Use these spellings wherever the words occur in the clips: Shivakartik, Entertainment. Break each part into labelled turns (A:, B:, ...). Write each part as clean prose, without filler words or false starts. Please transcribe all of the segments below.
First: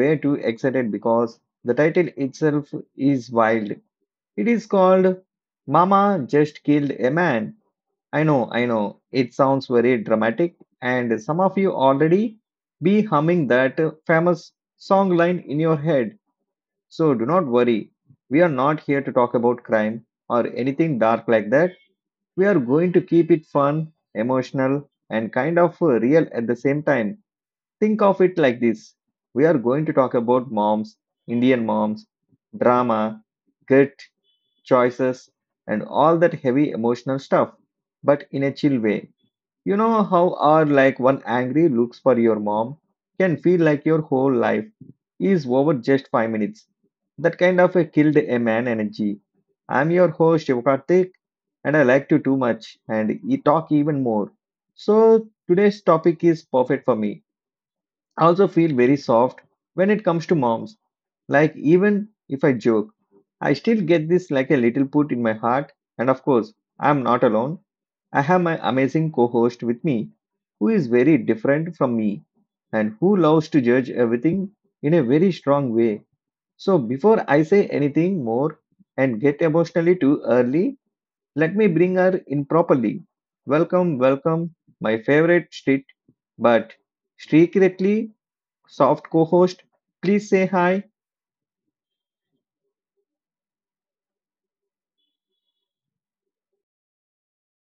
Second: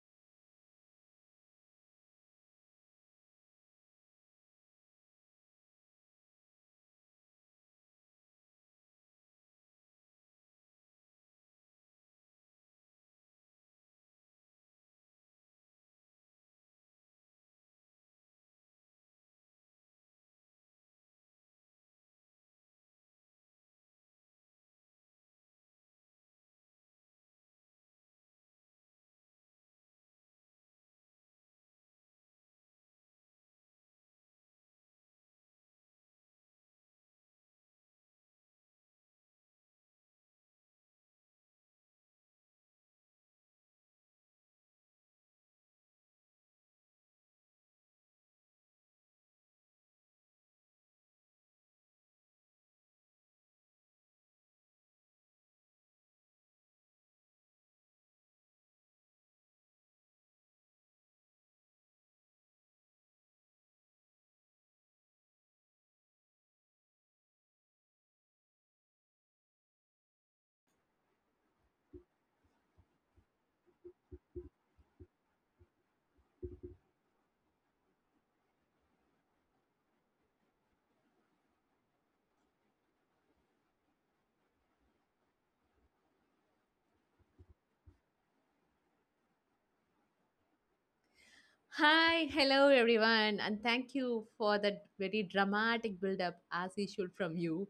A: way too excited because the title itself is wild. It is called Mama Just Killed a Man. I know, it sounds very dramatic, and some of you already be humming that famous song line in your head. So do not worry, we are not here to talk about crime or anything dark like that. We are going to keep it fun, emotional, and kind of real at the same time. Think of it like this: we are going to talk about moms, Indian moms, drama, grit, choices, and all that heavy emotional stuff, but in a chill way. You know how are like one angry looks for your mom can feel like your whole life is over just 5 minutes. That kind of a killed a man energy. I'm your host Shivakartik, and I like to too much and talk even more. So today's topic is perfect for me. I also feel very soft when it comes to moms, like, even if I joke, I still get this like a little put in my heart. And of course, I'm not alone. I have my amazing co host with me, who is very different from me and who loves to judge everything in a very strong way. So, before I say anything more and get emotionally too early, let me bring her in properly. Welcome, welcome, my favorite street, but secretly soft co host. Please say hi.
B: Hi, hello everyone, and thank you for that very dramatic build up, as usual, from you.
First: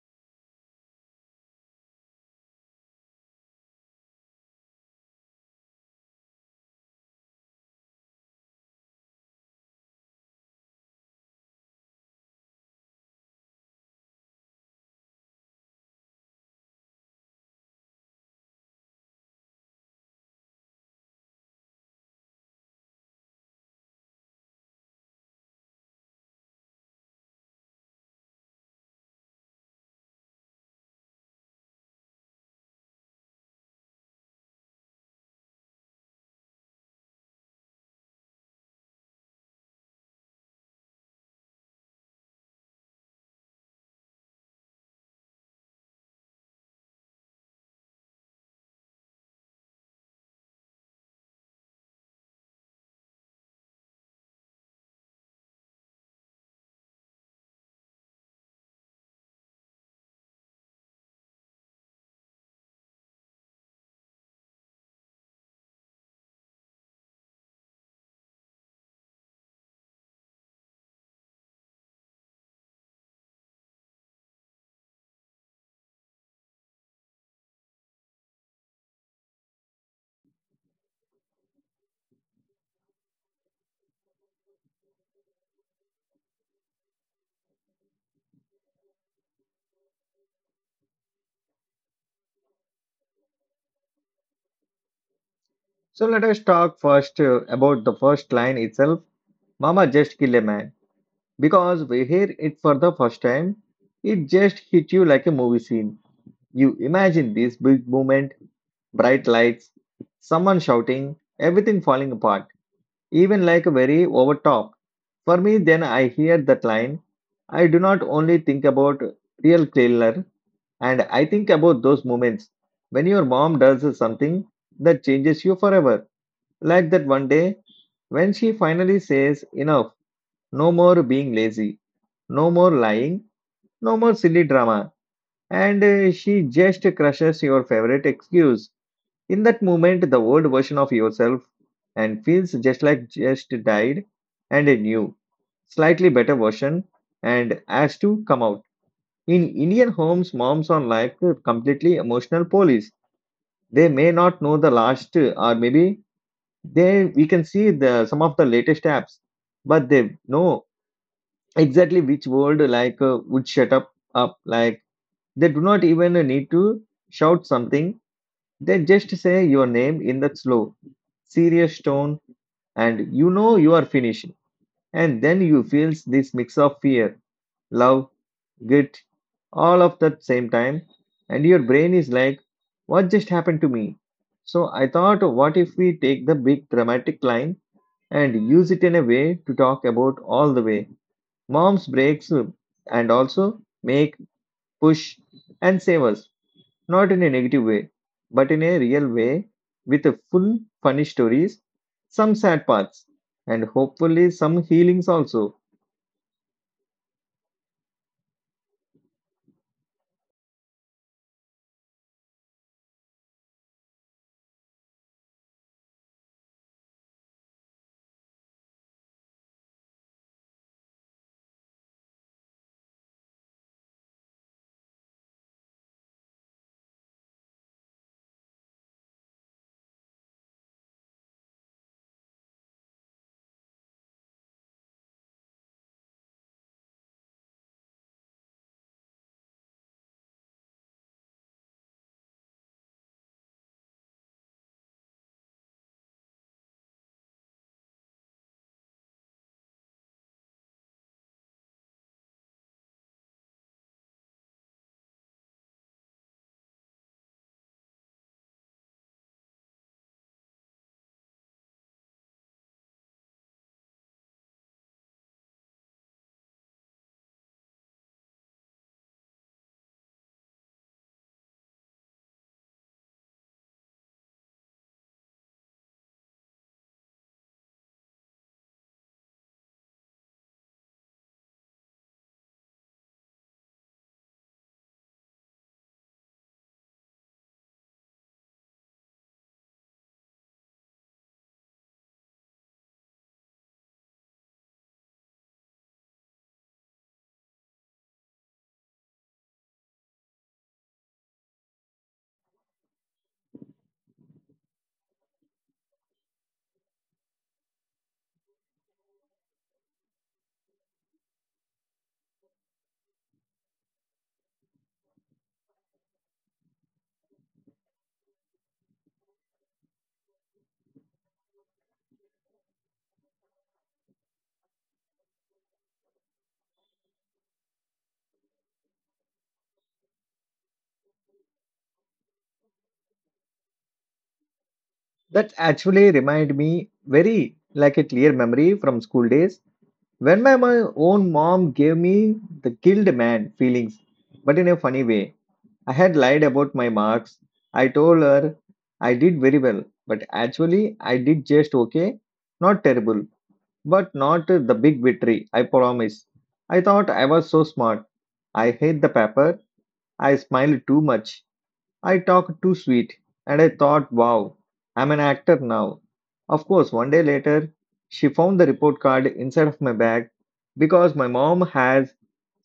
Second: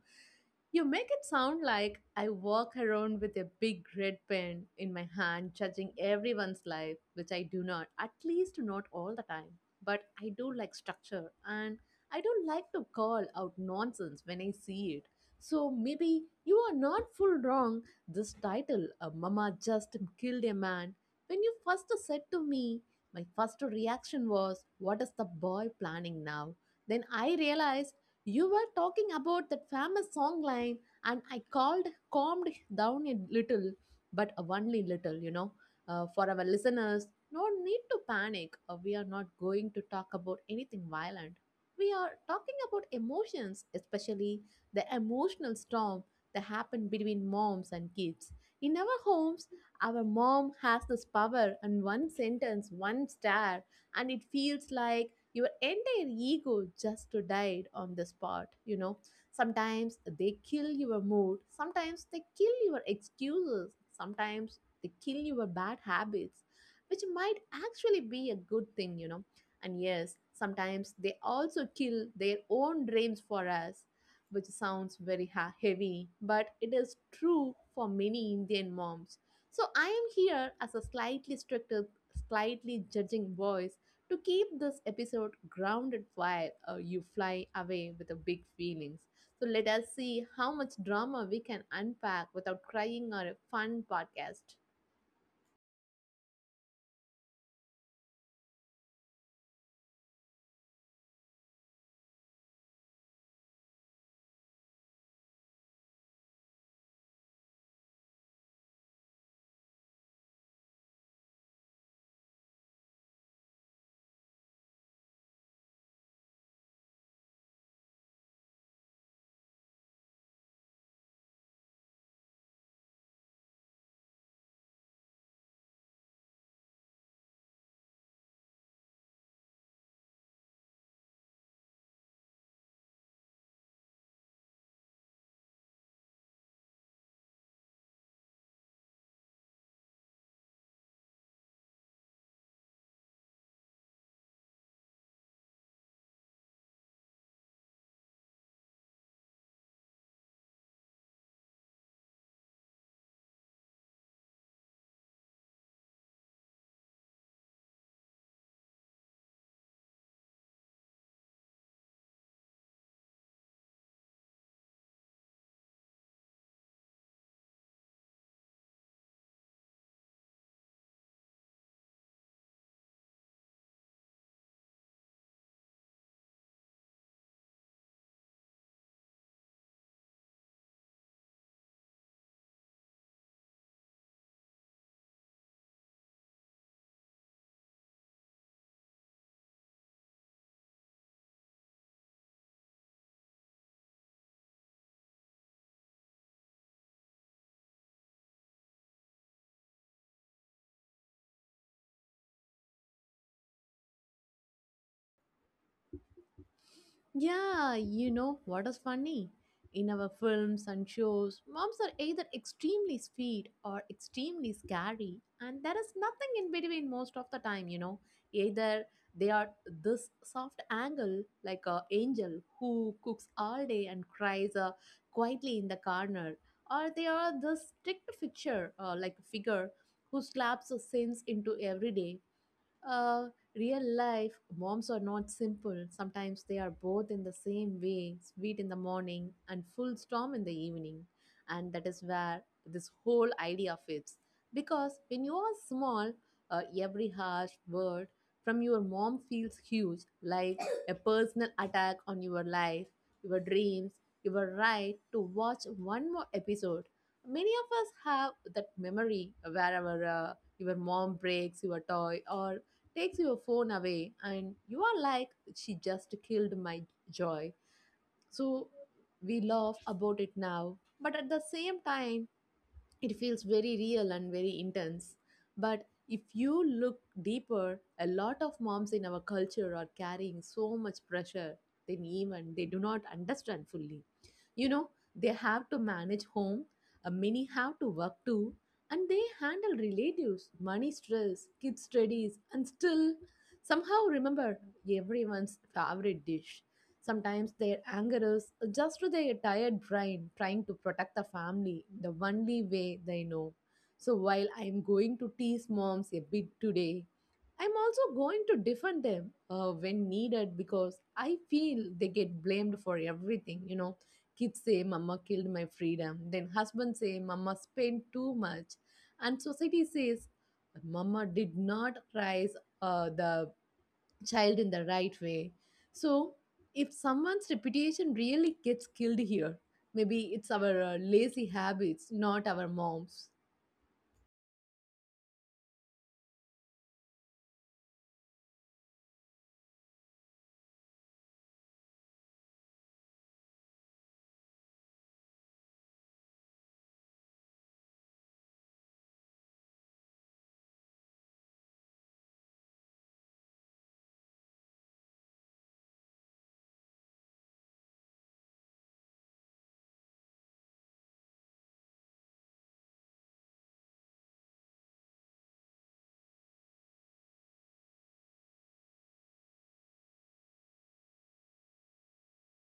B: You make it sound like I walk around with a big red pen in my hand, judging everyone's life, which I do not, at least not all the time. But I do like structure and I don't like to call out nonsense when I see it. So maybe you are not full wrong. This title, a Mama Just Killed a Man, when you first said to me, my first reaction was, What is the boy planning now? Then I realized you were talking about that famous song line, and I calmed down a little, but only little. For our listeners, no need to panic. We are not going to talk about anything violent. We are talking about emotions, especially the emotional storm that happened between moms and kids. In our homes, our mom has this power, and one sentence, one stare, and it feels like your entire ego just died on the spot. Sometimes they kill your mood, sometimes they kill your excuses, sometimes they kill your bad habits, which might actually be a good thing. And yes, sometimes they also kill their own dreams for us, which sounds very heavy, but it is true for many Indian moms. So I am here as a slightly stricter, slightly judging voice to keep this episode grounded while you fly away with the big feelings. So let us see how much drama we can unpack without crying or a fun podcast.
A: So let us talk first about the first line itself. Mama just kill a man. Because we hear it for the first time, it just hit you like a movie scene. You imagine this big movement, bright lights, someone shouting, everything falling apart, even like a very overtop. For me, then I hear that line. I do not only think about real killer, and I think about those moments when your mom does something that changes you forever, like that one day when she finally says, "Enough, no more being lazy, no more lying, no more silly drama," and she just crushes your favorite excuse. In that moment, the old version of yourself and feels just like just died, and a new, slightly better version, and has to come out. In Indian homes, moms are like completely emotional police. They may not know the last, or maybe they we can see the some of the latest apps, but they know exactly which word like would shut up. Like they do not even need to shout something. They just say your name in that slow, serious tone, and you know you are finished. And then you feel this mix of fear, love, guilt, all of that same time, and your brain is like, what just happened to me? So I thought, what if we take the big dramatic line and use it in a way to talk about all the way mom's breaks and also make push and save us, not in a negative way but in a real way, with a full funny stories, some sad parts, and hopefully some healings also.
B: Yeah, you know what is funny? In our films and shows, moms are either extremely sweet or extremely scary, and there is nothing in between most of the time. Either they are this soft angle, like a angel who cooks all day and cries quietly in the corner, or they are this strict fixture, like a figure who slaps a sins into every day. uh, Real life moms are not simple. Sometimes they are both in the same way, sweet in the morning and full storm in the evening. And that is where this whole idea fits. Because when you are small, every harsh word from your mom feels huge, like a personal attack on your life, your dreams, your right to watch one more episode. Many of us have that memory wherever. Your mom breaks your toy or takes your phone away and you are like she just killed my joy. So we laugh about it now, but at the same time it feels very real and very intense. But if you look deeper, a lot of moms in our culture are carrying so much pressure they even they do not understand fully you know, they have to manage home, many have to work too, and they handle relatives, money stress, kids' studies, and still somehow remember everyone's favorite dish. Sometimes their anger is just their tired brain trying to protect the family the only way they know. So while I'm going to tease moms a bit today, I'm also going to defend them when needed because I feel they get blamed for everything. Kids say mama killed my freedom. Then husband say mama spent too much. And society says mama did not raise the child in the right way. So if someone's reputation really gets killed here, maybe it's our lazy habits, not our moms.
A: That actually remind me very like a clear memory from school days, when my own mom gave me the killed man feelings but in a funny way. I had lied about my marks. I told her I did very well, but actually I did just okay. Not terrible, but not the big victory, I promise. I thought I was so smart. I hate the paper. I smiled too much. I talked too sweet. And I thought, wow, I'm an actor now. Of course, one day later, she found the report card inside of my bag, because my mom has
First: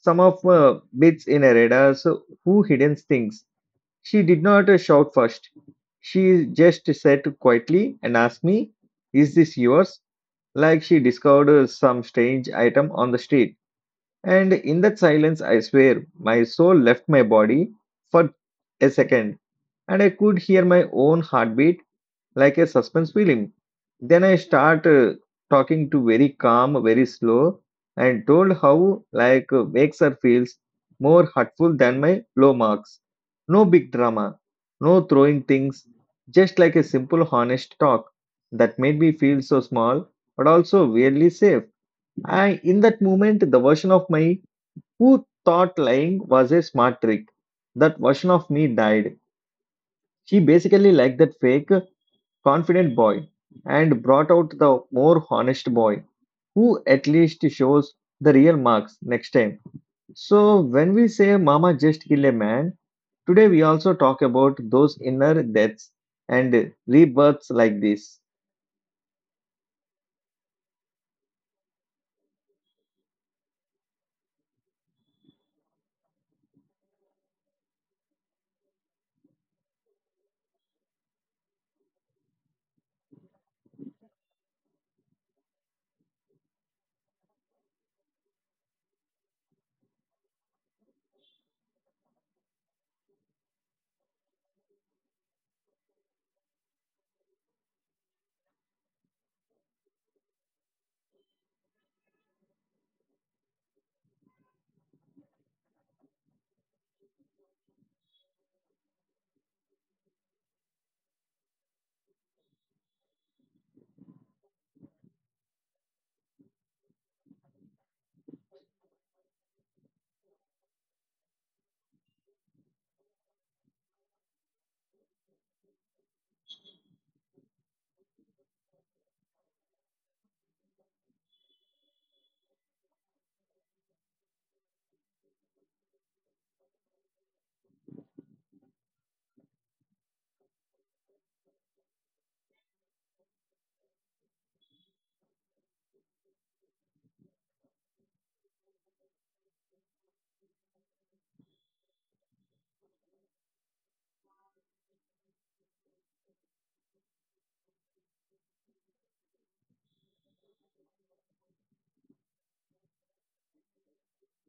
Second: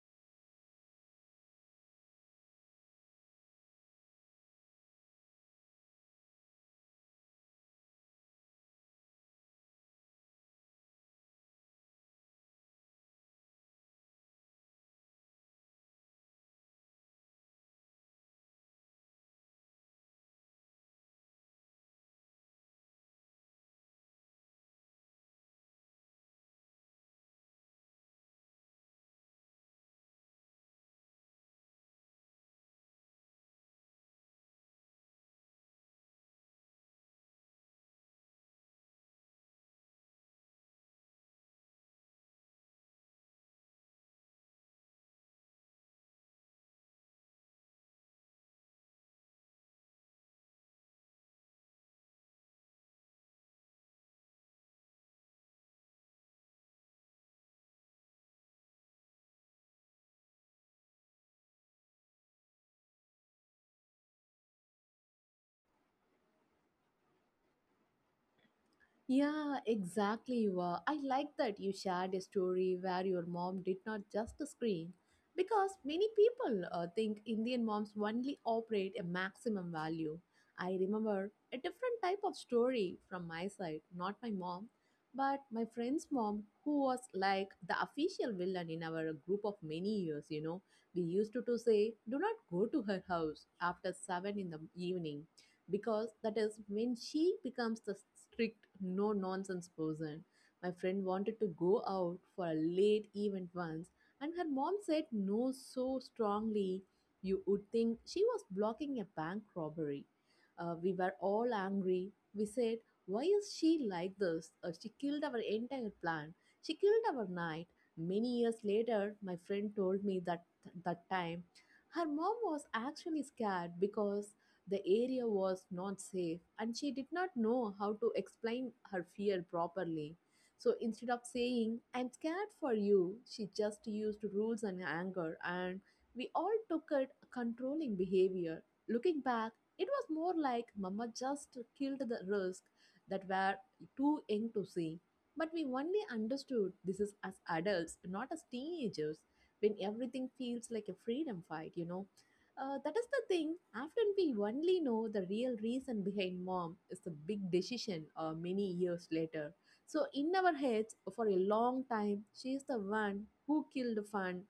A: some of bits in her radar so who hidden things. She did not shout first. She just sat quietly and asked me, "Is this yours?" Like she discovered some strange item on the street. And in that silence, I swear, my soul left my body for a second, and I could hear my own heartbeat like a suspense film. Then I start talking to very calm, very slow, and told how like makes her feels more hurtful than my low marks. No big drama, no throwing things, just like a simple honest talk that made me feel so small but also weirdly safe. I in that moment the version of my who thought lying was a smart trick. That version of me died. She basically liked that fake confident boy and brought out the more honest boy who at least shows the real marks next time. So, when we say Mama just kill a man, today we also talk about those inner deaths and rebirths like this.
B: Yeah, exactly. You are. I like that you shared a story where your mom did not just scream, because many people think Indian moms only operate a maximum value. I remember a different type of story from my side, not my mom, but my friend's mom, who was like the official villain in our group of many years. We used to say, "Do not go to her house after seven in the evening," because that is when she becomes the strict no nonsense person. My friend wanted to go out for a late event once, and her mom said no so strongly you would think she was blocking a bank robbery. We were all angry. We said, why is she like this? She killed our entire plan. She killed our night. Many years later, my friend told me that, that time her mom was actually scared because the area was not safe, and she did not know how to explain her fear properly. So instead of saying, I'm scared for you, she just used rules and anger, and we all took it controlling behavior. Looking back, it was more like Mama just killed the risk that were too young to see. But we only understood this is as adults, not as teenagers, when everything feels like a freedom fight. That is the thing. Often we only know the real reason behind mom is the big decision many years later. So in our heads, for a long time, she is the one who killed fun,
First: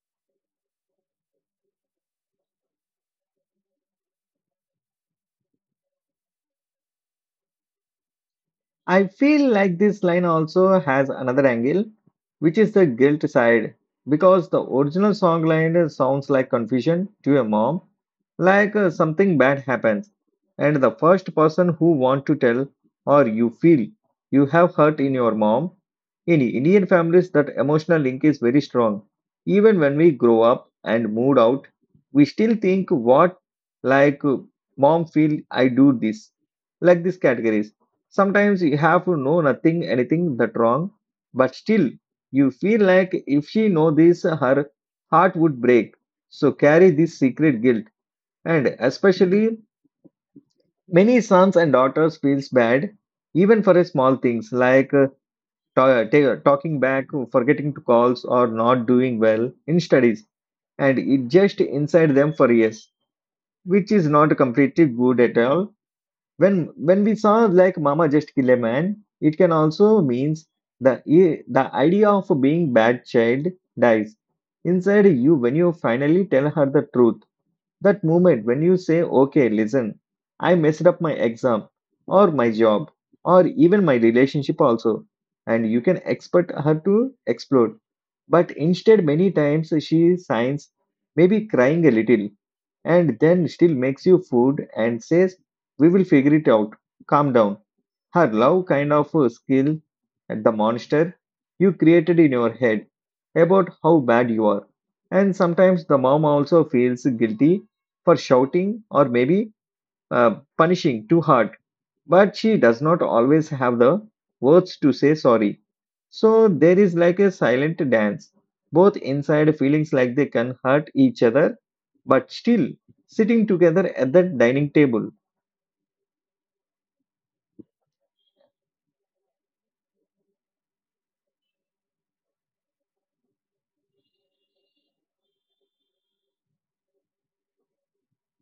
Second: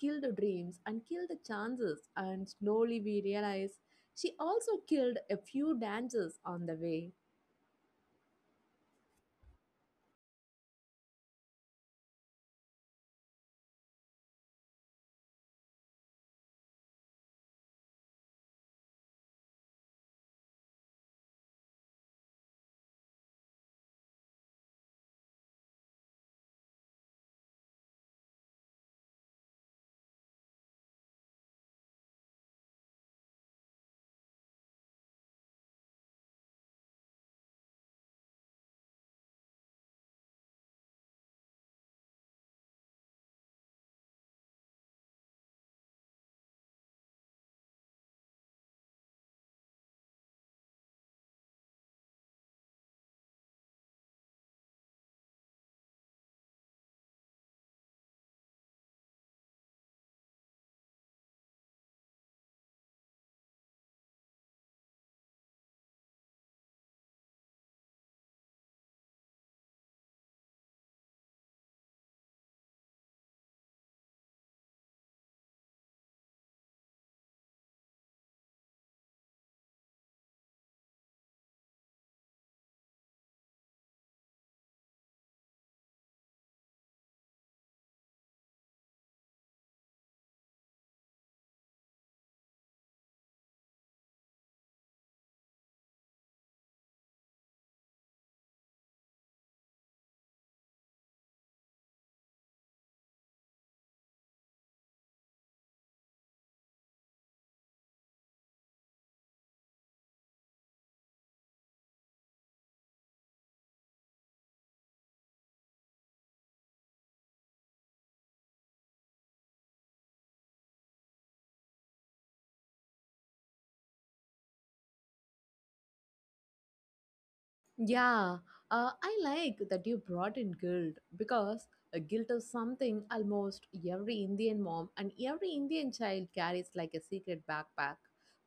B: killed dreams, and killed the chances. And slowly we realize she also killed a few dances on the way.
A: I feel like this line also has another angle, which is the guilt side, because the original song line sounds like confusion to a mom, like something bad happens, and the first person who want to tell or you feel you have hurt in your mom. In Indian families, that emotional link is very strong. Even when we grow up and moved out, we still think what like mom feel I do this, like these categories. Sometimes you have to know nothing, anything that wrong, but still you feel like if she know this, her heart would break. So carry this secret guilt, and especially many sons and daughters feels bad, even for a small things like talking back, forgetting to calls, or not doing well in studies, and it just inside them for years, which is not completely good at all. When we saw like Mama Just Kill a Man, it can also means the the idea of being bad child dies inside you when you finally tell her the truth. That moment when you say, "Okay, listen, I messed up my exam or my job or even my relationship also," and you can expect her to explode, but instead, many times she signs, maybe crying a little, and then still makes you food and says, "We will figure it out. Calm down." Her love kind of skill at the monster you created in your head about how bad you are. And sometimes the mom also feels guilty for shouting or maybe punishing too hard, but she does not always have the words to say sorry. So there is like a silent dance, both inside feelings like they can hurt each other, but still sitting together at the dining table.
B: Yeah, I like that you brought in guilt because a guilt is something almost every Indian mom and every Indian child carries like a secret backpack.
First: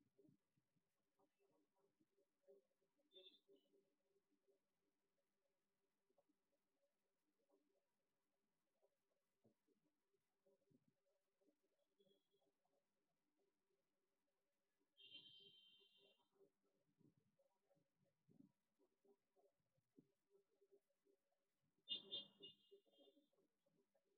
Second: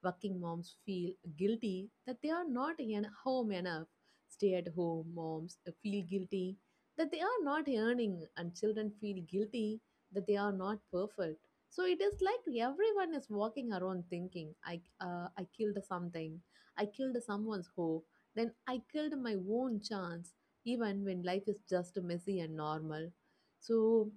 B: Working moms feel guilty that they are not home enough. Stay at home moms feel guilty that they are not earning, and children feel guilty that they are not perfect. So it is like everyone is walking around thinking, I killed something, I killed someone's hope. Then I killed my own chance, even when life is just messy and normal. So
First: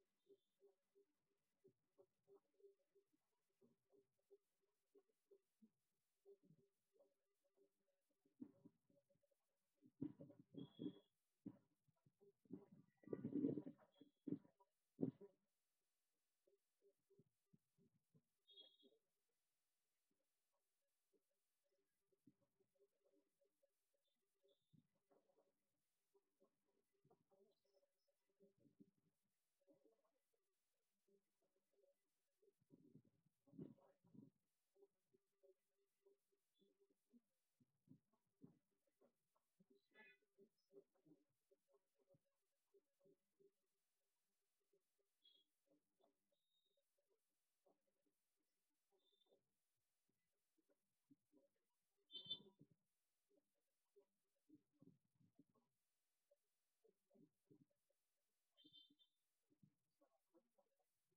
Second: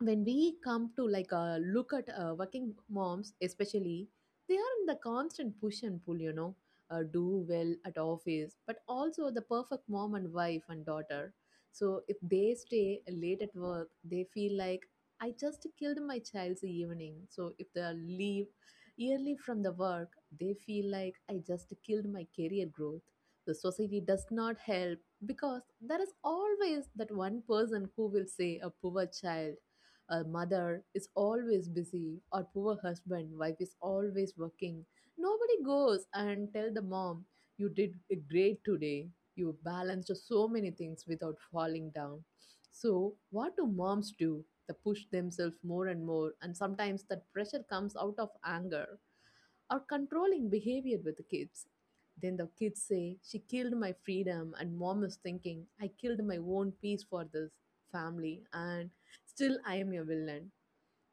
B: when we come to like look at working moms especially, they are in the constant push and pull. Do well at office, but also the perfect mom and wife and daughter. So if they stay late at work, they feel like I just killed my child's evening. So if they leave early from the work, they feel like I just killed my career growth. The society does not help because there is always that one person who will say, a poor child, a mother is always busy, or poor husband, wife is always working. Nobody goes and tell the mom, you did great today. You balanced so many things without falling down. So, what do moms do? They push themselves more and more, and sometimes that pressure comes out of anger or controlling behavior with the kids. Then the kids say, She killed my freedom, and mom is thinking, I killed my own peace for this family, and still I am a villain.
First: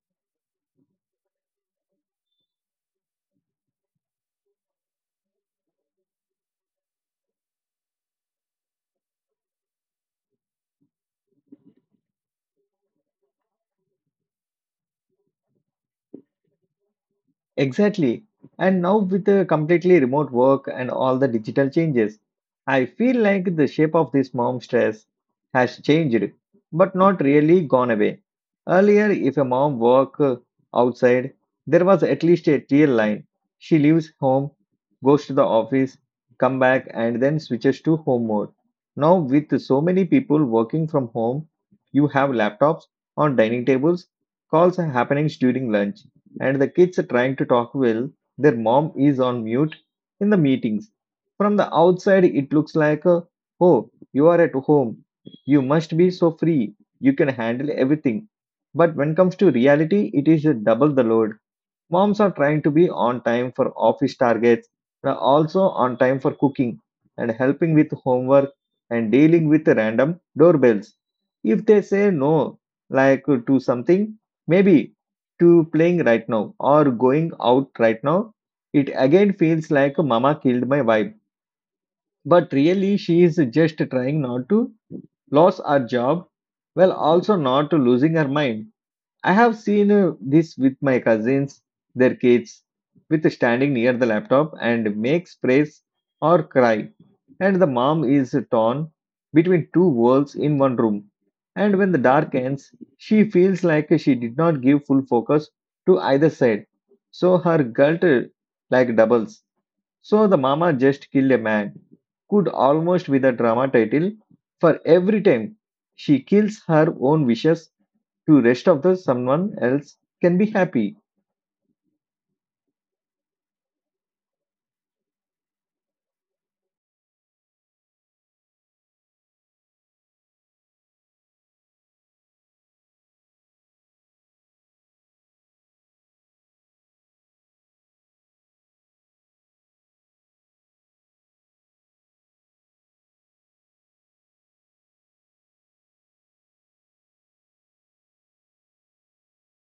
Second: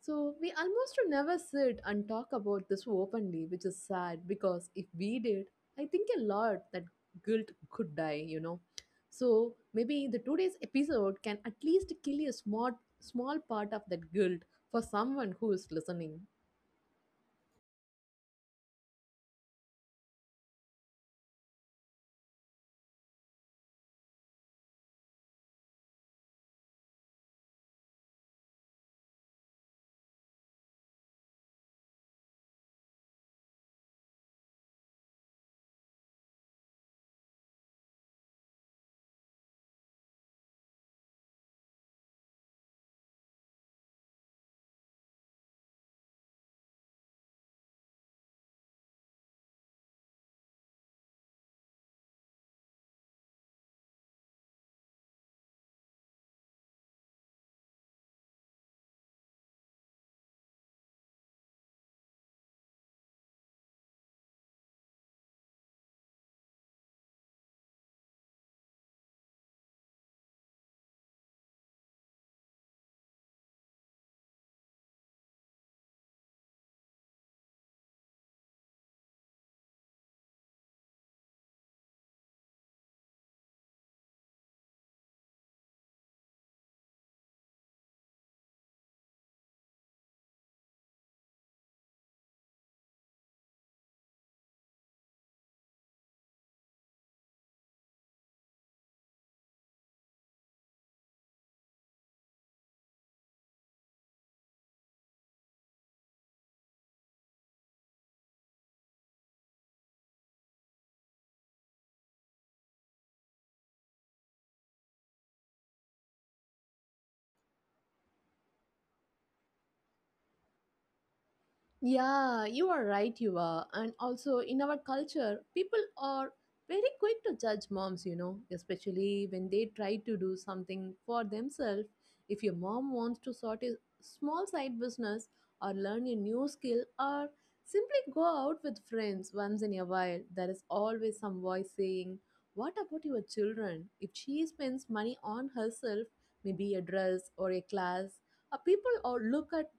B: So we almost never sit and talk about this openly, which is sad because if we did, I think a lot that guilt could die. So maybe the today's episode can at least kill a small part of that guilt for someone who is listening.
A: Exactly. And now with the completely remote work and all the digital changes, I feel like the shape of this mom stress has changed, but not really gone away. Earlier, if a mom worked outside, there was at least a clear line. She leaves home, goes to the office, come back, and then switches to home mode. Now, with so many people working from home, you have laptops on dining tables, calls are happening during lunch, and the kids are trying to talk well. Their mom is on mute in the meetings. From the outside, it looks like, oh, you are at home. You must be so free. You can handle everything. But when it comes to reality, it is a double the load. Moms are trying to be on time for office targets, but also on time for cooking and helping with homework and dealing with random doorbells. If they say no, like to something, maybe to playing right now or going out right now, it again feels like mama killed my vibe. But really, she is just trying not to lose her job well, also not losing her mind. I have seen this with my cousins, their kids, with standing near the laptop and makes praise or cry. And the mom is torn between two worlds in one room. And when the dark ends, she feels like she did not give full focus to either side. So her guilt like doubles. So the mama just killed a man could almost with a drama title for every time she kills her own wishes to rest of the someone else can be happy.
B: Yeah, you are right, you are. And also, in our culture, people are very quick to judge moms, especially when they try to do something for themselves. If your mom wants to sort a small side business or learn a new skill or simply go out with friends once in a while, there is always some voice saying, What about your children? If she spends money on herself, maybe a dress or a class, people or look at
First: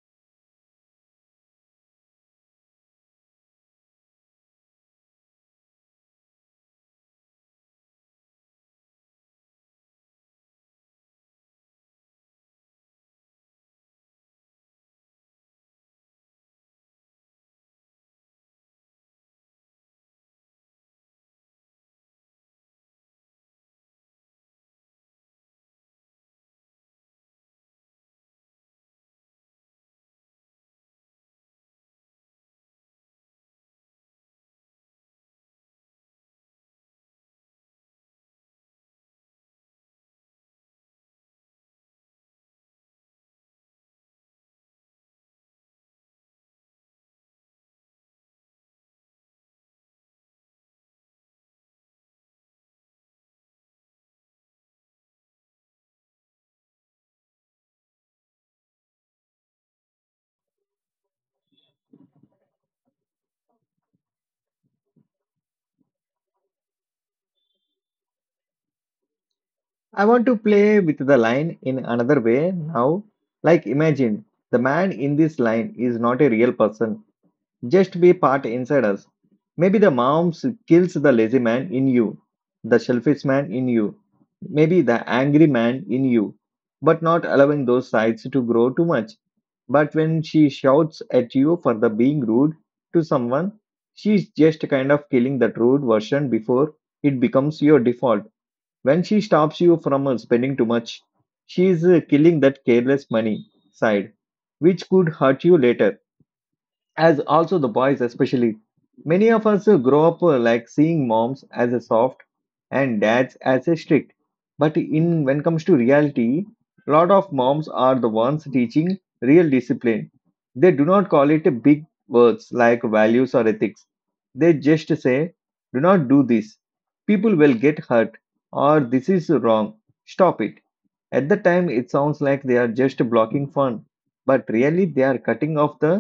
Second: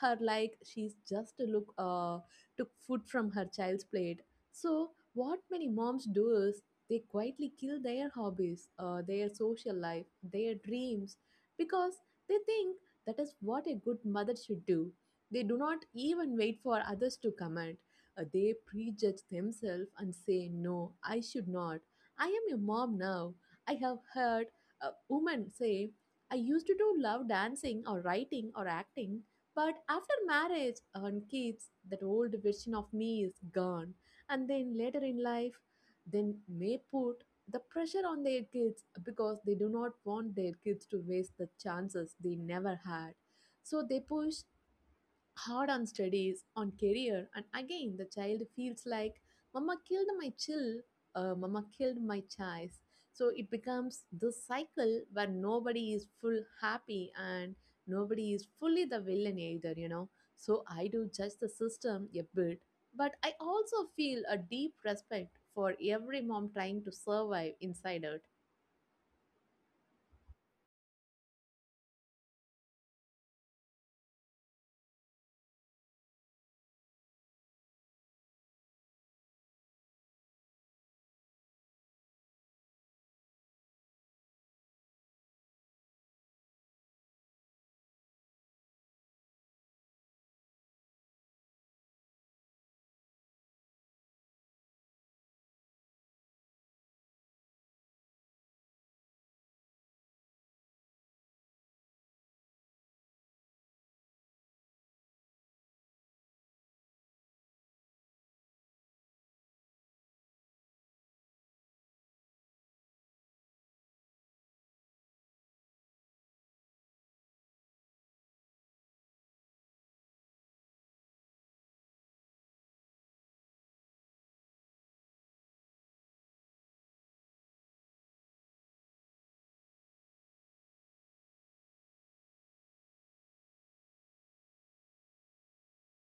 B: her like she's just look took food from her child's plate. So what many moms do is they quietly kill their hobbies, their social life, their dreams, because they think that is what a good mother should do. They do not even wait for others to comment. They prejudge themselves and say, no, I should not, I am a mom now. I have heard a woman say, I used to do love dancing or writing or acting, but after marriage and kids, that old version of me is gone. And then later in life, they may put the pressure on their kids because they do not want their kids to waste the chances they never had. So they push hard on studies, on career, and again the child feels like, Mama killed my chill, Mama killed my choice. So it becomes this cycle where nobody is full happy and nobody is fully the villain either. So I do judge the system a bit, but I also feel a deep respect for every mom trying to survive inside out.
A: I want to play with the line in another way now. Like imagine the man in this line is not a real person, just be part inside us. Maybe the moms kills the lazy man in you, the selfish man in you, maybe the angry man in you, but not allowing those sides to grow too much. But when she shouts at you for the being rude to someone, she's just kind of killing that rude version before it becomes your default. When she stops you from spending too much, she's killing that careless money side, which could hurt you later, as also the boys especially, many of us grow up like seeing moms as a soft and dads as a strict, but in when comes to reality, lot of moms are the ones teaching real discipline. They do not call it a big words like values or ethics. They just say do not do this, people will get hurt, or this is wrong, stop it. At the time it sounds like they are just blocking fun, but really they are cutting off the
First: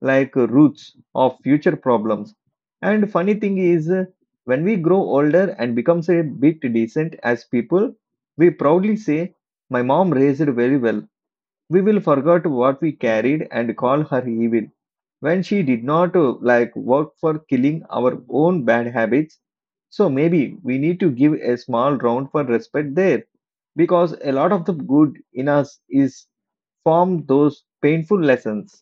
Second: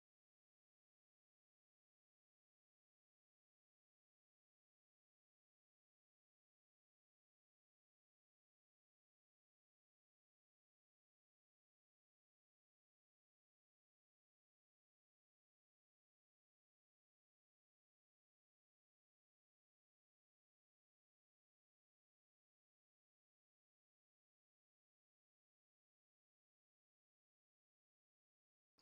A: like roots of future problems. And funny thing is, when we grow older and becomes a bit decent as people, we proudly say, "My mom raised very well." We will forget what we carried and call her evil when she did not like work for killing our own bad habits. So maybe we need to give a small round for respect there, because a lot of the good in us is from those painful lessons.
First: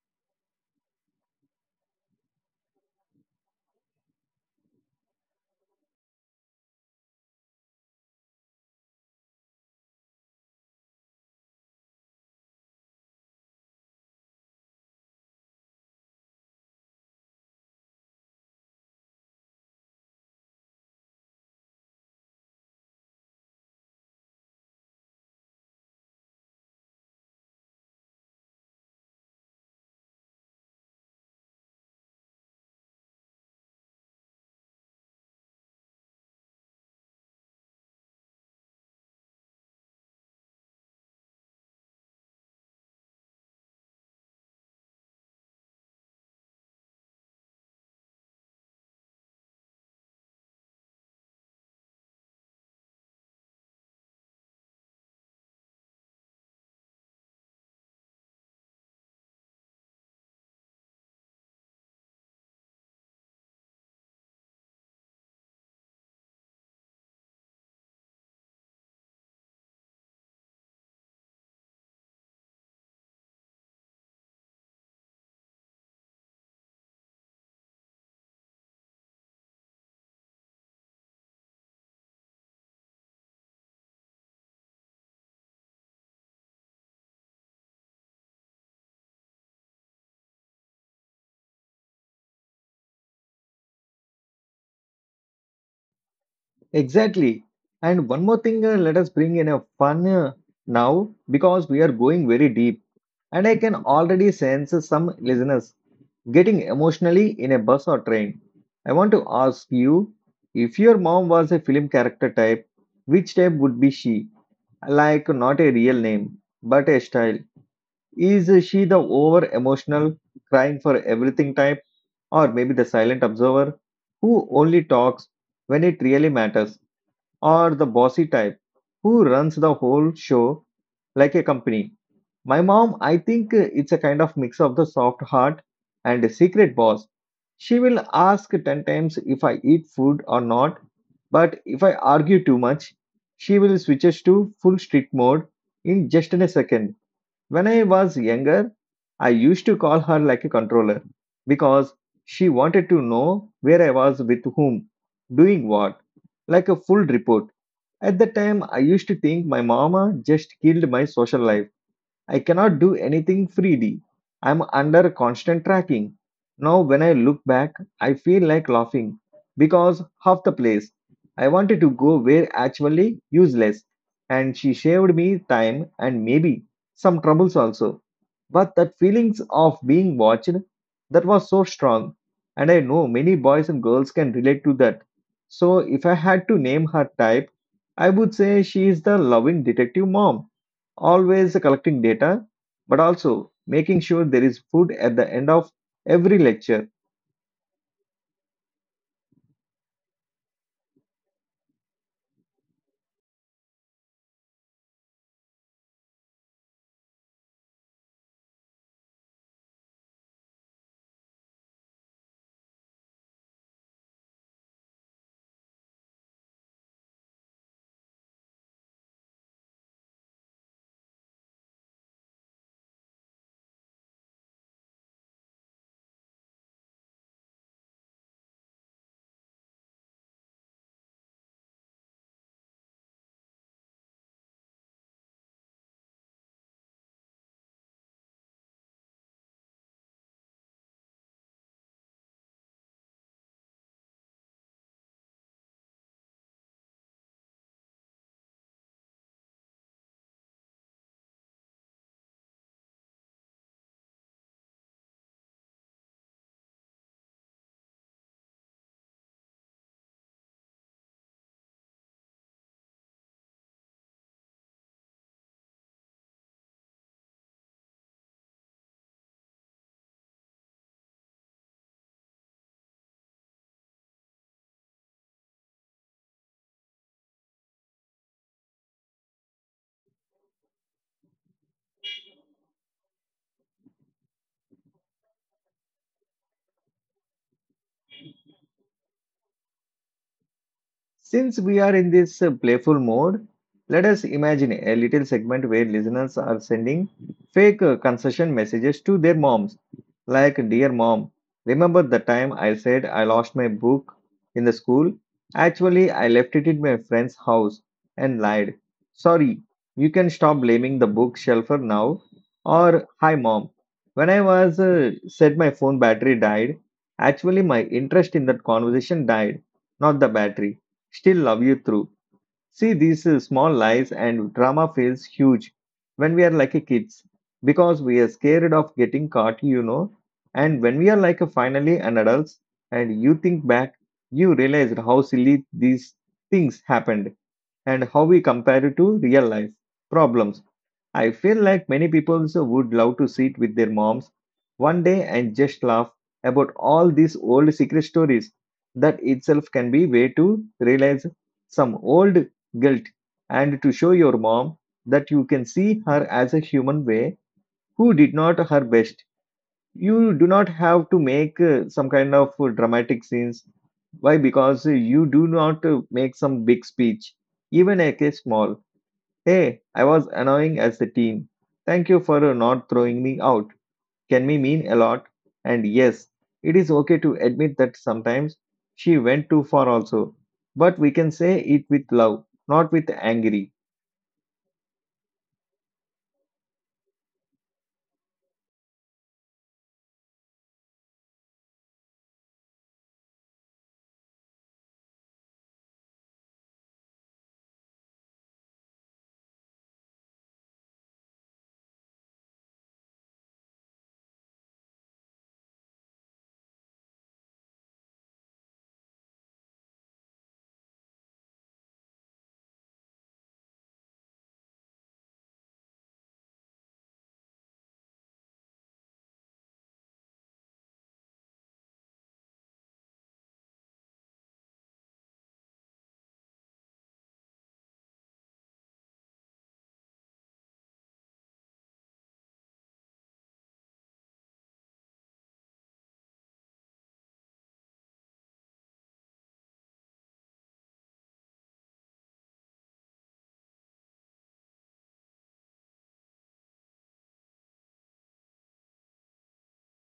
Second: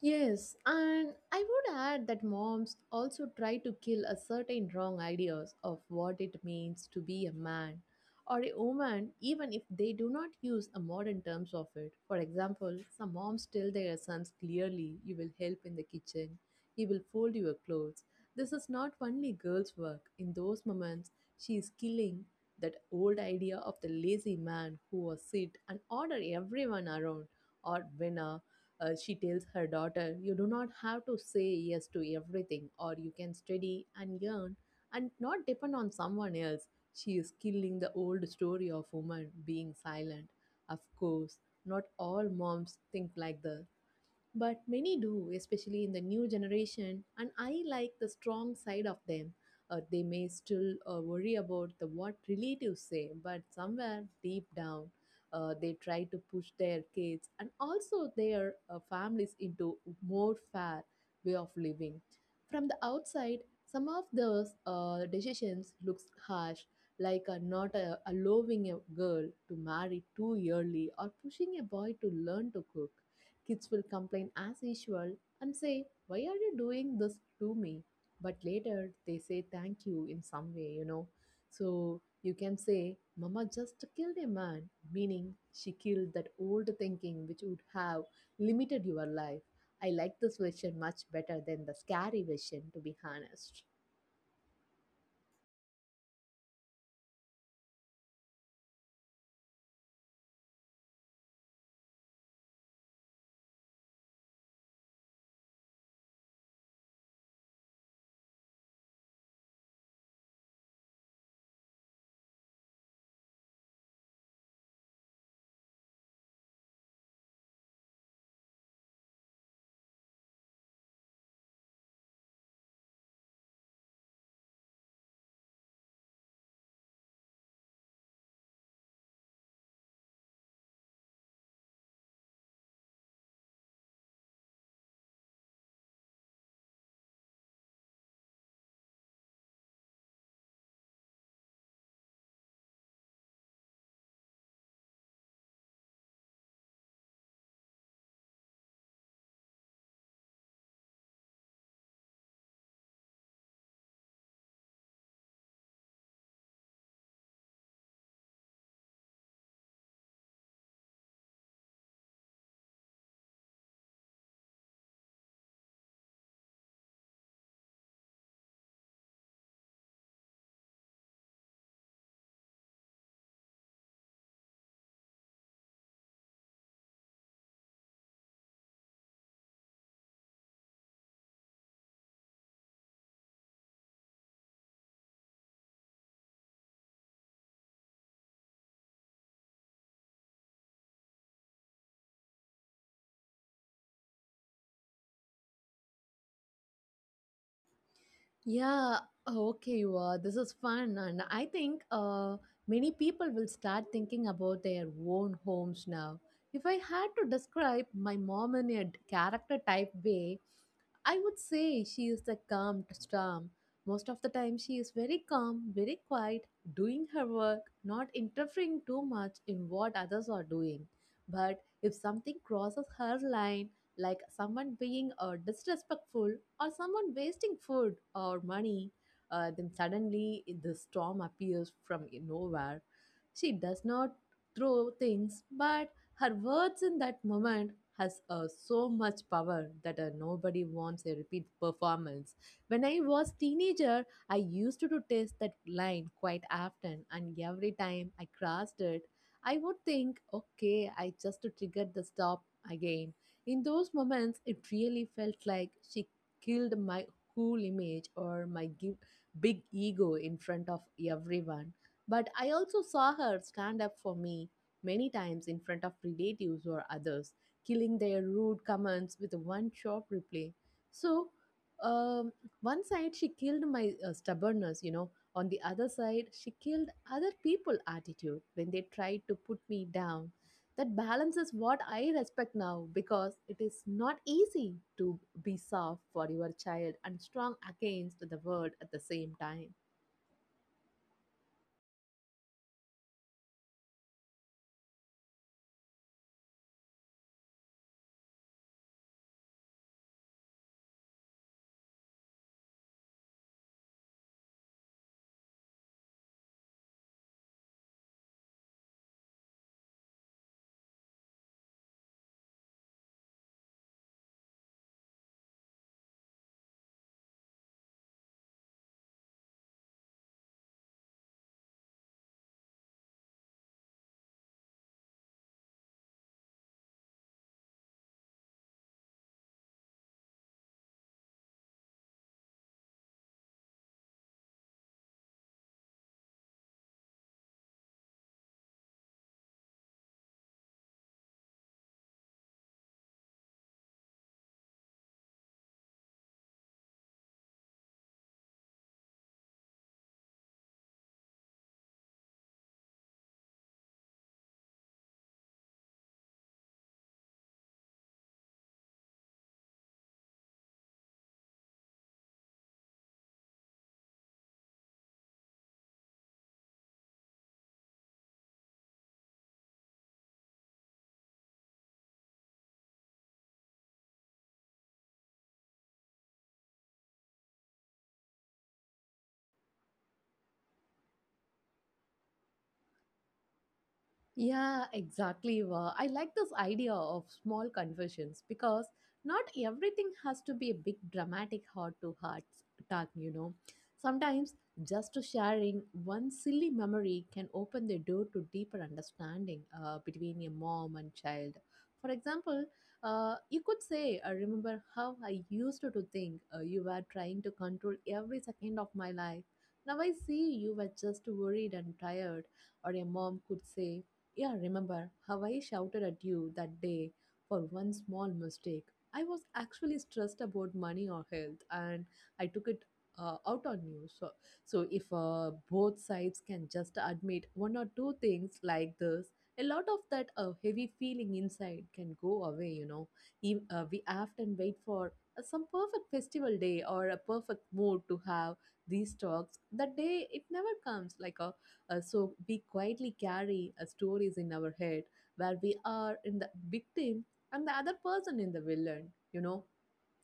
B: Yes, and I would add that moms also try to kill a certain wrong ideas of what it means to be a man or a woman, even if they do not use a modern terms of it. For example, some moms tell their sons clearly, "You will help in the kitchen, you will fold your clothes." This is not only girls' work. In those moments, she is killing that old idea of the lazy man who was sit and order everyone around or winner she tells her daughter, "You do not have to say yes to everything, or you can study and earn and not depend on someone else." She is killing the old story of women being silent. Of course, not all moms think like that. But many do, especially in the new generation, and I like the strong side of them. They may still worry about the what relatives say, but somewhere deep down, they try to push their kids and also their families into more fair way of living. From the outside, some of those decisions looks harsh, like not allowing a girl to marry too early or pushing a boy to learn to cook. Kids will complain as usual and say, "Why are you doing this to me?" But later they say thank you in some way. So you can say, "Mama just killed a man," meaning she killed that old thinking which would have limited your life. I like this version much better than the scary version, to be honest.
A: Exactly. And one more thing, let us bring in a fun now, because we are going very deep. And I can already sense some listeners getting emotionally in a bus or train. I want to ask you, if your mom was a film character type, which type would be she? Like, not a real name, but a style. Is she the over emotional, crying for everything type, or maybe the silent observer who only talks when it really matters? Or the bossy type who runs the whole show like a company. My mom, I think it's a kind of mix of the soft heart and a secret boss. She will ask 10 times if I eat food or not, but if I argue too much, she will switch to full strict mode in just in a second. When I was younger, I used to call her like a controller, because she wanted to know where I was, with whom, doing what, like a full report. At the time, I used to think my mama just killed my social life. I cannot do anything freely. I'm under constant tracking. Now, when I look back, I feel like laughing because half the place I wanted to go were actually useless, and she shaved me time and maybe some troubles also. But that feelings of being watched, that was so strong, and I know many boys and girls can relate to that. So, if I had to name her type, I would say she is the loving detective mom, always collecting data, but also making sure there is food at the end of every lecture.
B: Yeah, okay, wow, this is fun. And I think many people will start thinking about their own homes now. If I had to describe my mom in a character type way, I would say she is the calm storm. Most of the time, she is very calm, very quiet, doing her work, not interfering too much in what others are doing. But if something crosses her line, like someone being disrespectful or someone wasting food or money, then suddenly the storm appears from nowhere. She does not throw things, but her words in that moment has so much power that nobody wants a repeat performance. When I was teenager, I used to test that line quite often, and every time I crossed it, I would think, okay, I just triggered the stop again. In those moments, it really felt like she killed my cool image or my big ego in front of everyone. But I also saw her stand up for me many times in front of relatives or others, killing their rude comments with one sharp reply. So, um, one side she killed my stubbornness, On the other side, she killed other people' attitude when they tried to put me down. That balance is what I respect now because it is not easy to be soft for your child and strong against the world at the same time.
A: Since we are in this playful mode, let us imagine a little segment where listeners are sending fake concession messages to their moms. Like, "Dear mom, remember the time I said I lost my book in the school? Actually, I left it in my friend's house and lied. Sorry, you can stop blaming the bookshelf now." Or, "Hi mom, when I was said my phone battery died, actually my interest in that conversation died, not the battery. Still love you through." See, these small lies and drama feels huge when we are like a kids, because we are scared of getting caught, you know. And when we are like a finally an adults and you think back, you realize how silly these things happened and how we compare it to real life problems. I feel like many people also would love to sit with their moms one day and just laugh about all these old secret stories. That itself can be way to realize some old guilt and to show your mom that you can see her as a human way who did not her best. You do not have to make some kind of dramatic scenes. Why? Because you do not make some big speech, even like a small. Hey, I was annoying as a team. Thank you for not throwing me out. Can we mean a lot? And yes, it is okay to admit that sometimes she went too far also. But we can say it with love, not with angry.
B: Yeah, exactly. Wa. I like this idea of small confessions because not everything has to be a big dramatic heart to heart talk. Sometimes just to sharing one silly memory can open the door to deeper understanding between a mom and child. For example, you could say, "I remember how I used to think you were trying to control every second of my life. Now I see you were just worried and tired." Or a mom could say, "Yeah, remember how I shouted at you that day for one small mistake? I was actually stressed about money or health, and I took it out on you." So, if both sides can just admit one or two things like this, a lot of that heavy feeling inside can go away. We often wait for some perfect festival day or a perfect mood to have these talks. That day, it never comes. Like a So we quietly carry stories in our head where we are in the victim and the other person in the villain.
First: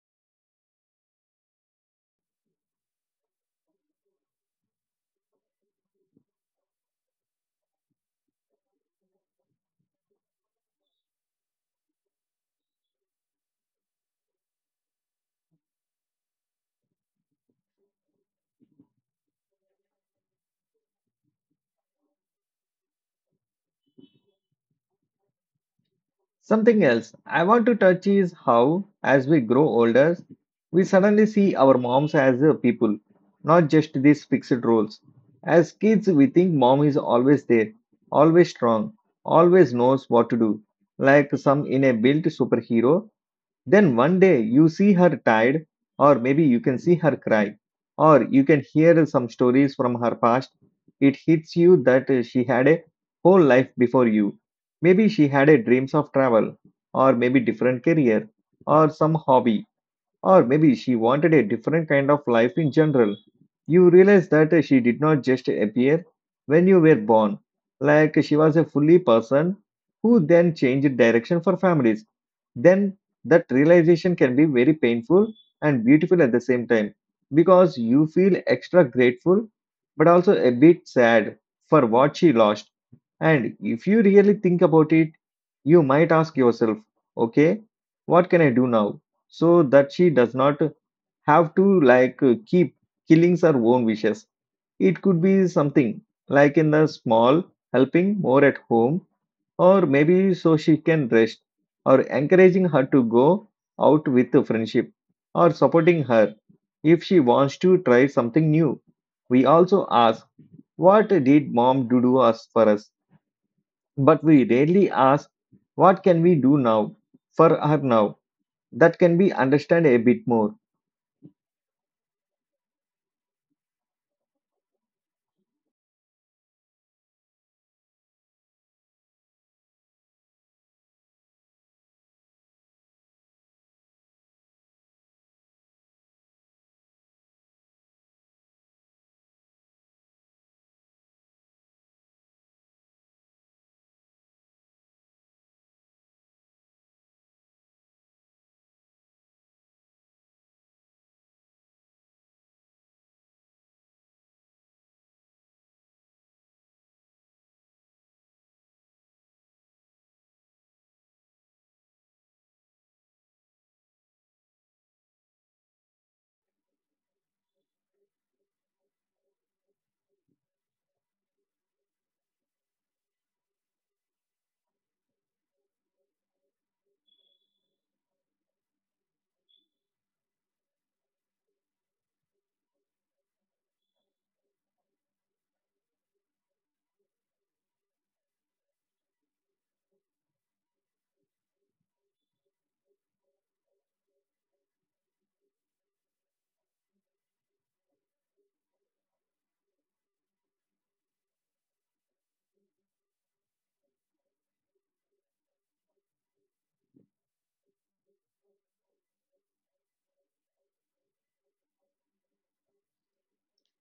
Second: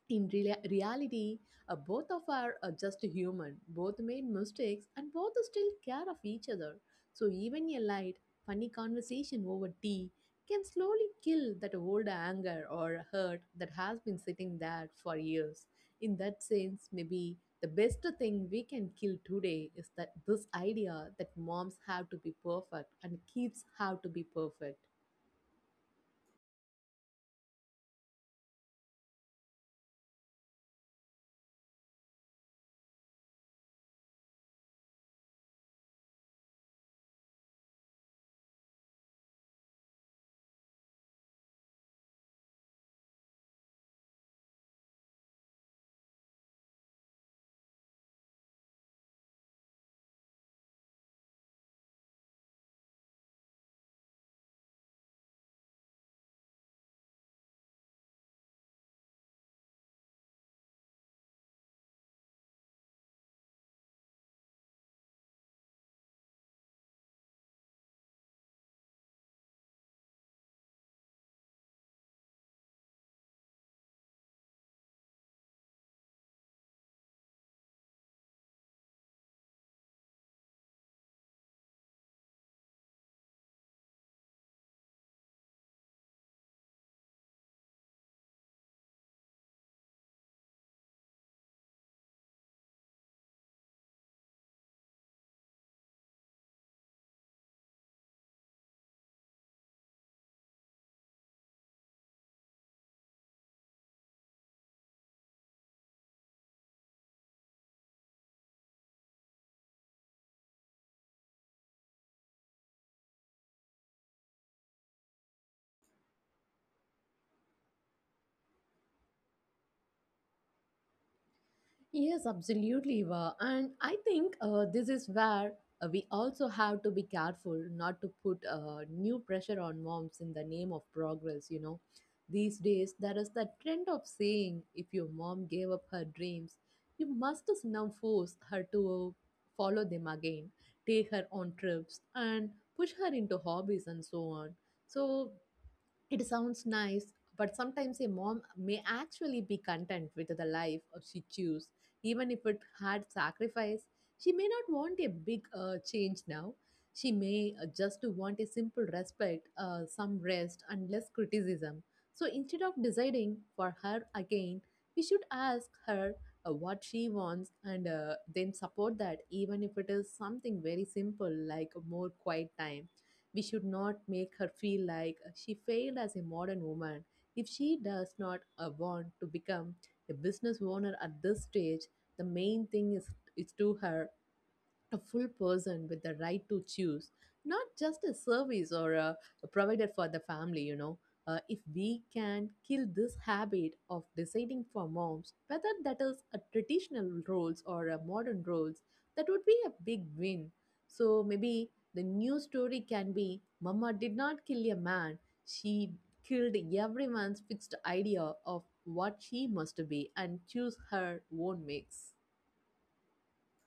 B: In reality, both of are just human. Both made mistakes and both still care of each other. So even a light, funny conversation over tea can slowly kill that old anger or hurt that has been sitting there for years. In that sense, maybe the best thing we can kill today is that this idea that moms have to be perfect and kids have to be perfect.
A: Something else I want to touch is how, as we grow older, we suddenly see our moms as people, not just these fixed roles. As kids, we think mom is always there, always strong, always knows what to do, like some in a built superhero. Then one day you see her tired, or maybe you can see her cry, or you can hear some stories from her past. It hits you that she had a whole life before you. Maybe she had a dreams of travel, or maybe different career, or some hobby, or maybe she wanted a different kind of life in general. You realize that she did not just appear when you were born, like she was a fully person who then changed direction for families. Then that realization can be very painful and beautiful at the same time, because you feel extra grateful but also a bit sad for what she lost. And if you really think about it, you might ask yourself, okay, what can I do now so that she does not have to like keep killing her own wishes? It could be something like in the small, helping more at home, or maybe so she can rest, or encouraging her to go out with a friendship, or supporting her if she wants to try something new. We also ask, what did mom do to us for us? But we rarely ask, what can we do now for her now? That can be understand a bit more.
B: Yes, absolutely, Eva. And I think this is where we also have to be careful not to put new pressure on moms in the name of progress. These days, there is that trend of saying if your mom gave up her dreams, you must now force her to follow them again, take her on trips, and push her into hobbies and so on. So it sounds nice, but sometimes a mom may actually be content with the life she chooses, even if it had sacrifice. She may not want a big change now. She may just want a simple respect, some rest, and less criticism. So instead of deciding for her again, we should ask her what she wants and then support that, even if it is something very simple like more quiet time. We should not make her feel like she failed as a modern woman if she does not want to become a business owner at this stage. The main thing is to her a full person with the right to choose, not just a service or a provider for the family. If we can kill this habit of deciding for moms, whether that is a traditional roles or a modern roles, that would be a big win. So maybe the new story can be, "Mama did not kill a man, she killed everyone's fixed idea of what she must be," and choose her own mix.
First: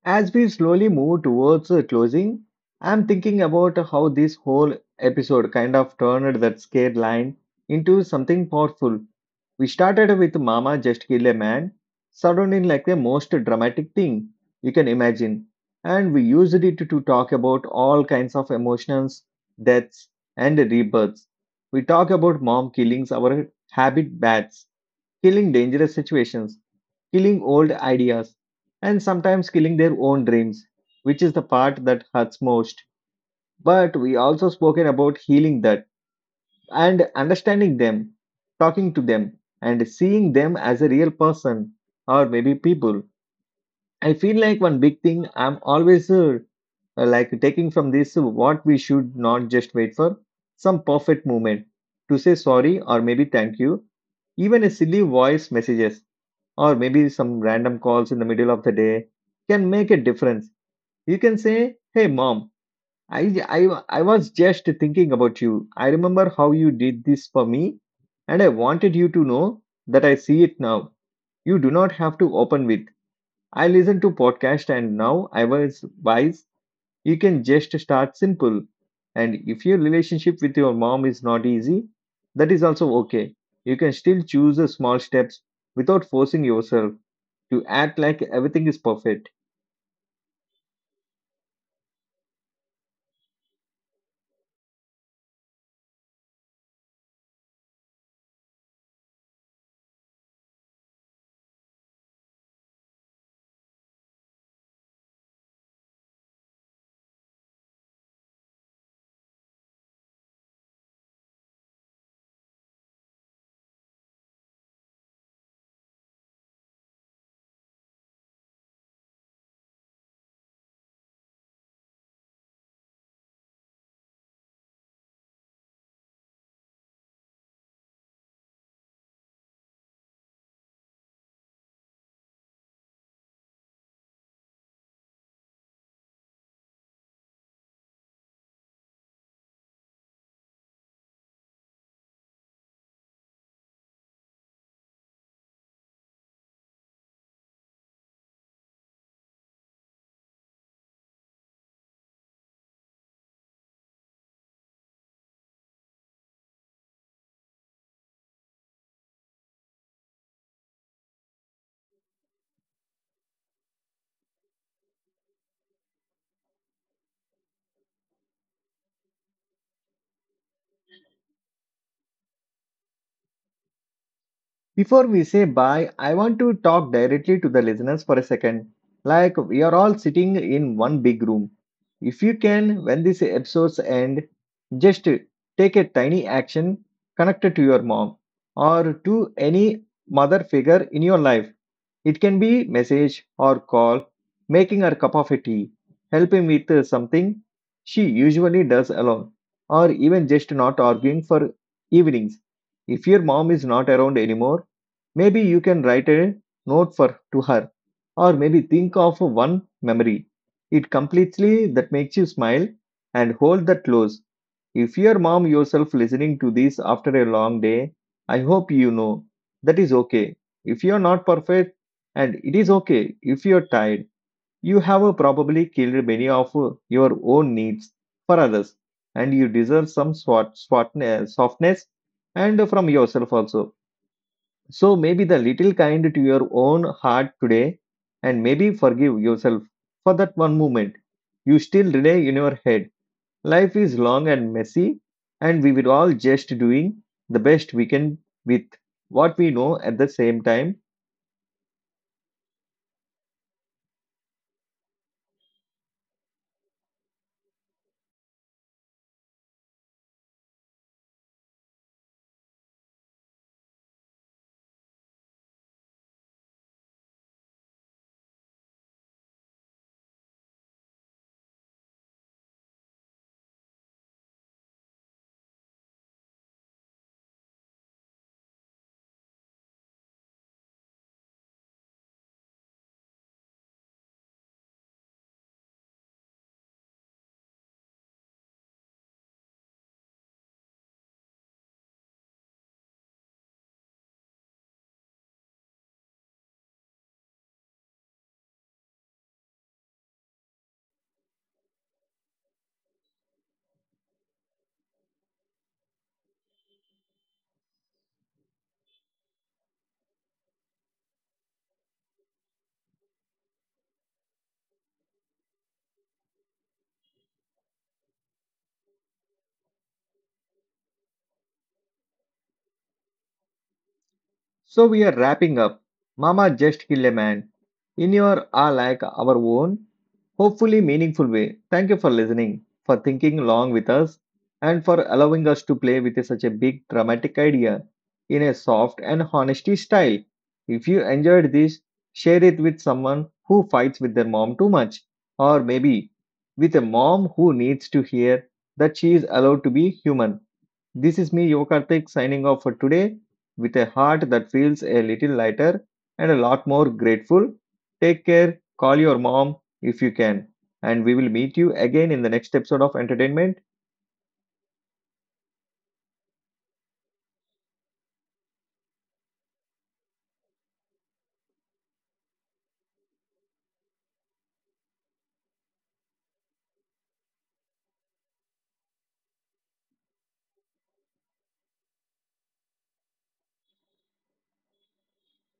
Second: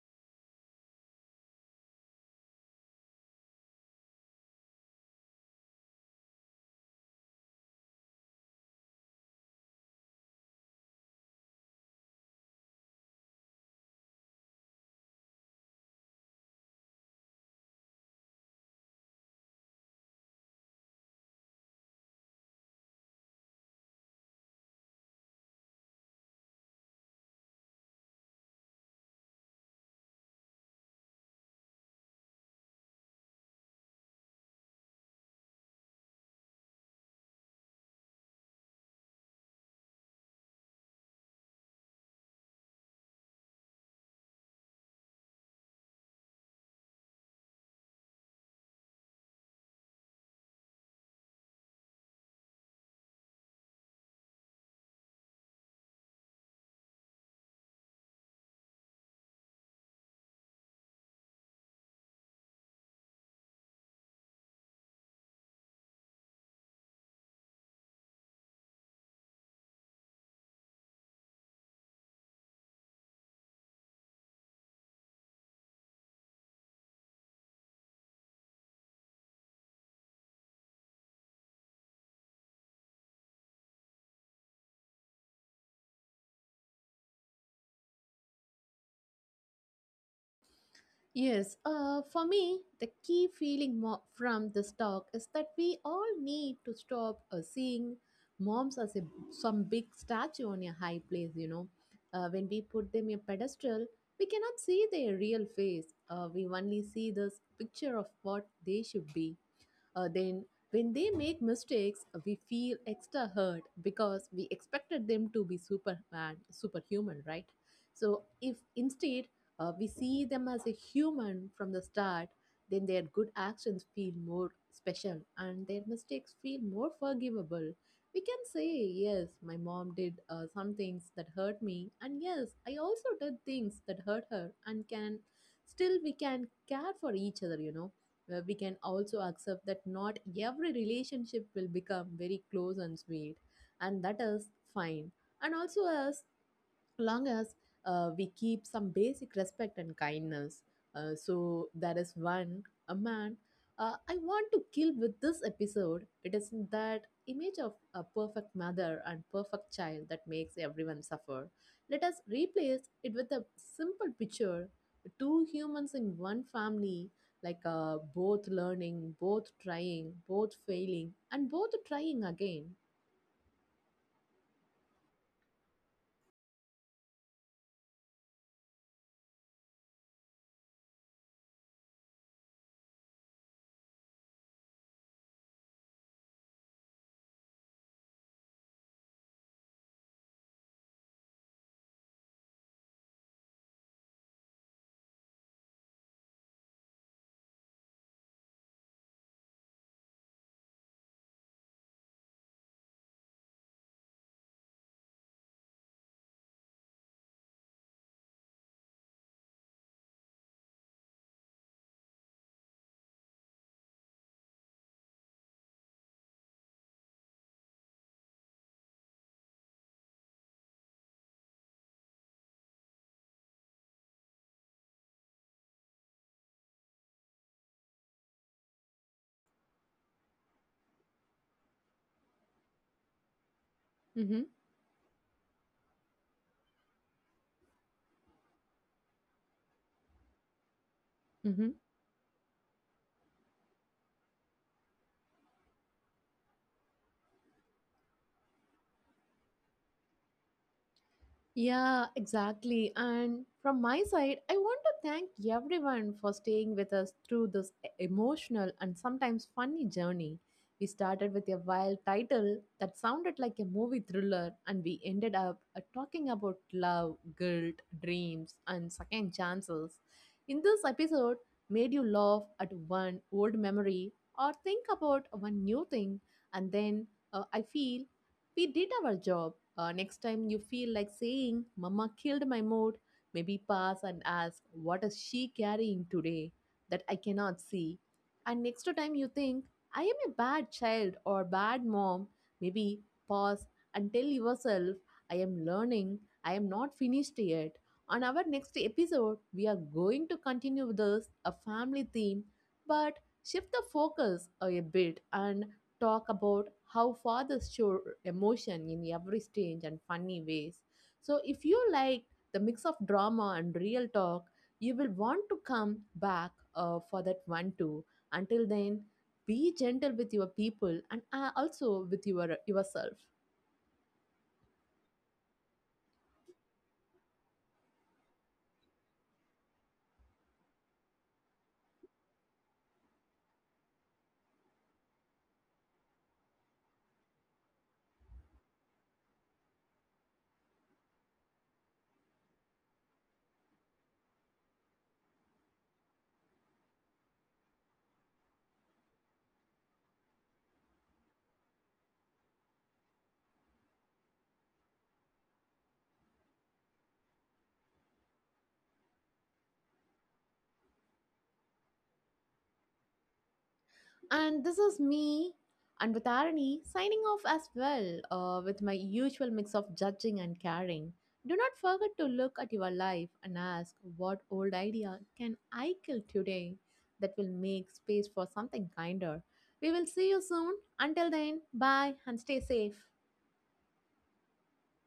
A: As we slowly move towards closing, I'm thinking about how this whole episode kind of turned that scared line into something powerful. We started with "Mama Just Kill a Man," sounding like the most dramatic thing you can imagine. And we used it to talk about all kinds of emotions, deaths, and rebirths. We talk about mom killings, our habit bats, killing dangerous situations, killing old ideas, and sometimes killing their own dreams, which is the part that hurts most. But we also spoken about healing that and understanding them, talking to them, and seeing them as a real person or maybe people. I feel like one big thing I'm always like taking from this what we should not just wait for some perfect moment to say sorry or maybe thank you. Even a silly voice messages or maybe some random calls in the middle of the day can make a difference. You can say, "Hey mom, I I I was just thinking about you. I remember how you did this for me, and I wanted you to know that I see it now." You do not have to open with, "I listen to podcast and now I was wise." You can just start simple. And if your relationship with your mom is not easy, that is also okay. You can still choose the small steps without forcing yourself to act like everything is perfect.
B: Yes, for me, the key feeling from this talk is that we all need to stop seeing moms as some big statue on a high place, when we put them a pedestal, we cannot see their real face. We only see this picture of what they should be. Then, when they make mistakes, we feel extra hurt because we expected them to be superman, superhuman, right? So, if instead we see them as a human from the start, then their good actions feel more special and their mistakes feel more forgivable. We can say, yes, my mom did some things that hurt me, and yes, I also did things that hurt her, and can still we can care for each other, you know where we can also accept that not every relationship will become very close and sweet and that is fine and also as long as we keep some basic respect and kindness. So there is one a man I want to kill with this episode. It is that image of a perfect mother and perfect child that makes everyone suffer. Let us replace it with a simple picture: two humans in one family, like both learning, both trying, both failing, and both trying again.
A: Before we say bye, I want to talk directly to the listeners for a second. Like we are all sitting in one big room. If you can, when these episodes end, just take a tiny action connected to your mom or to any mother figure in your life. It can be message or call, making her cup of tea, helping with something she usually does alone, or even just not arguing for evenings. If your mom is not around anymore, maybe you can write a note for to her, or maybe think of one memory. It completely that makes you smile and hold that close. If your mom yourself listening to this after a long day, I hope you know that is okay. If you're not perfect, and it is okay if you're tired, you have probably killed many of your own needs for others, and you deserve some softness and from yourself also.
B: Mm-hmm.
A: So maybe the little kind to your own heart today, and maybe forgive yourself for that one moment you still relay in your head. Life is long and messy, and we will all just doing the best we can with what we know at the same time.
B: Yeah, exactly. And from my side, I want to thank everyone for staying with us through this emotional and sometimes funny journey. We started with a wild title that sounded like a movie thriller, and we ended up talking about love, guilt, dreams, and second chances. In this episode, made you laugh at one old memory or think about one new thing, and then I feel we did our job. Next time you feel like saying, "Mama killed my mood," maybe pass and ask, "What is she carrying today that I cannot see?" And next time you think, "I am a bad child or bad mom," maybe pause and tell yourself, "I am learning, I am not finished yet." On our next episode, we are going to continue this, a family theme, but shift the focus a bit and talk about how fathers show emotion in every strange and funny ways. So if you like the mix of drama and real talk, you will want to come back for that one too. Until then, be gentle with your people and also with your yourself.
A: So we are wrapping up. Mama just kill a man in your are like our own, hopefully meaningful way. Thank you for listening, for thinking along with us, and for allowing us to play with such a big dramatic idea in a soft and honesty style. If you enjoyed this, share it with someone who fights with their mom too much, or maybe with a mom who needs to hear that she is allowed to be human. This is me, Yokarthik, signing off for today with a heart that feels a little lighter and a lot more grateful. Take care, call your mom if you can, and we will meet you again in the next episode of Entertainment.
B: And this is me and with irony signing off as well with my usual mix of judging and caring. Do not forget to look at your life and ask what old idea can I kill today that will make space for something kinder. We will see you soon. Until then, bye and stay safe.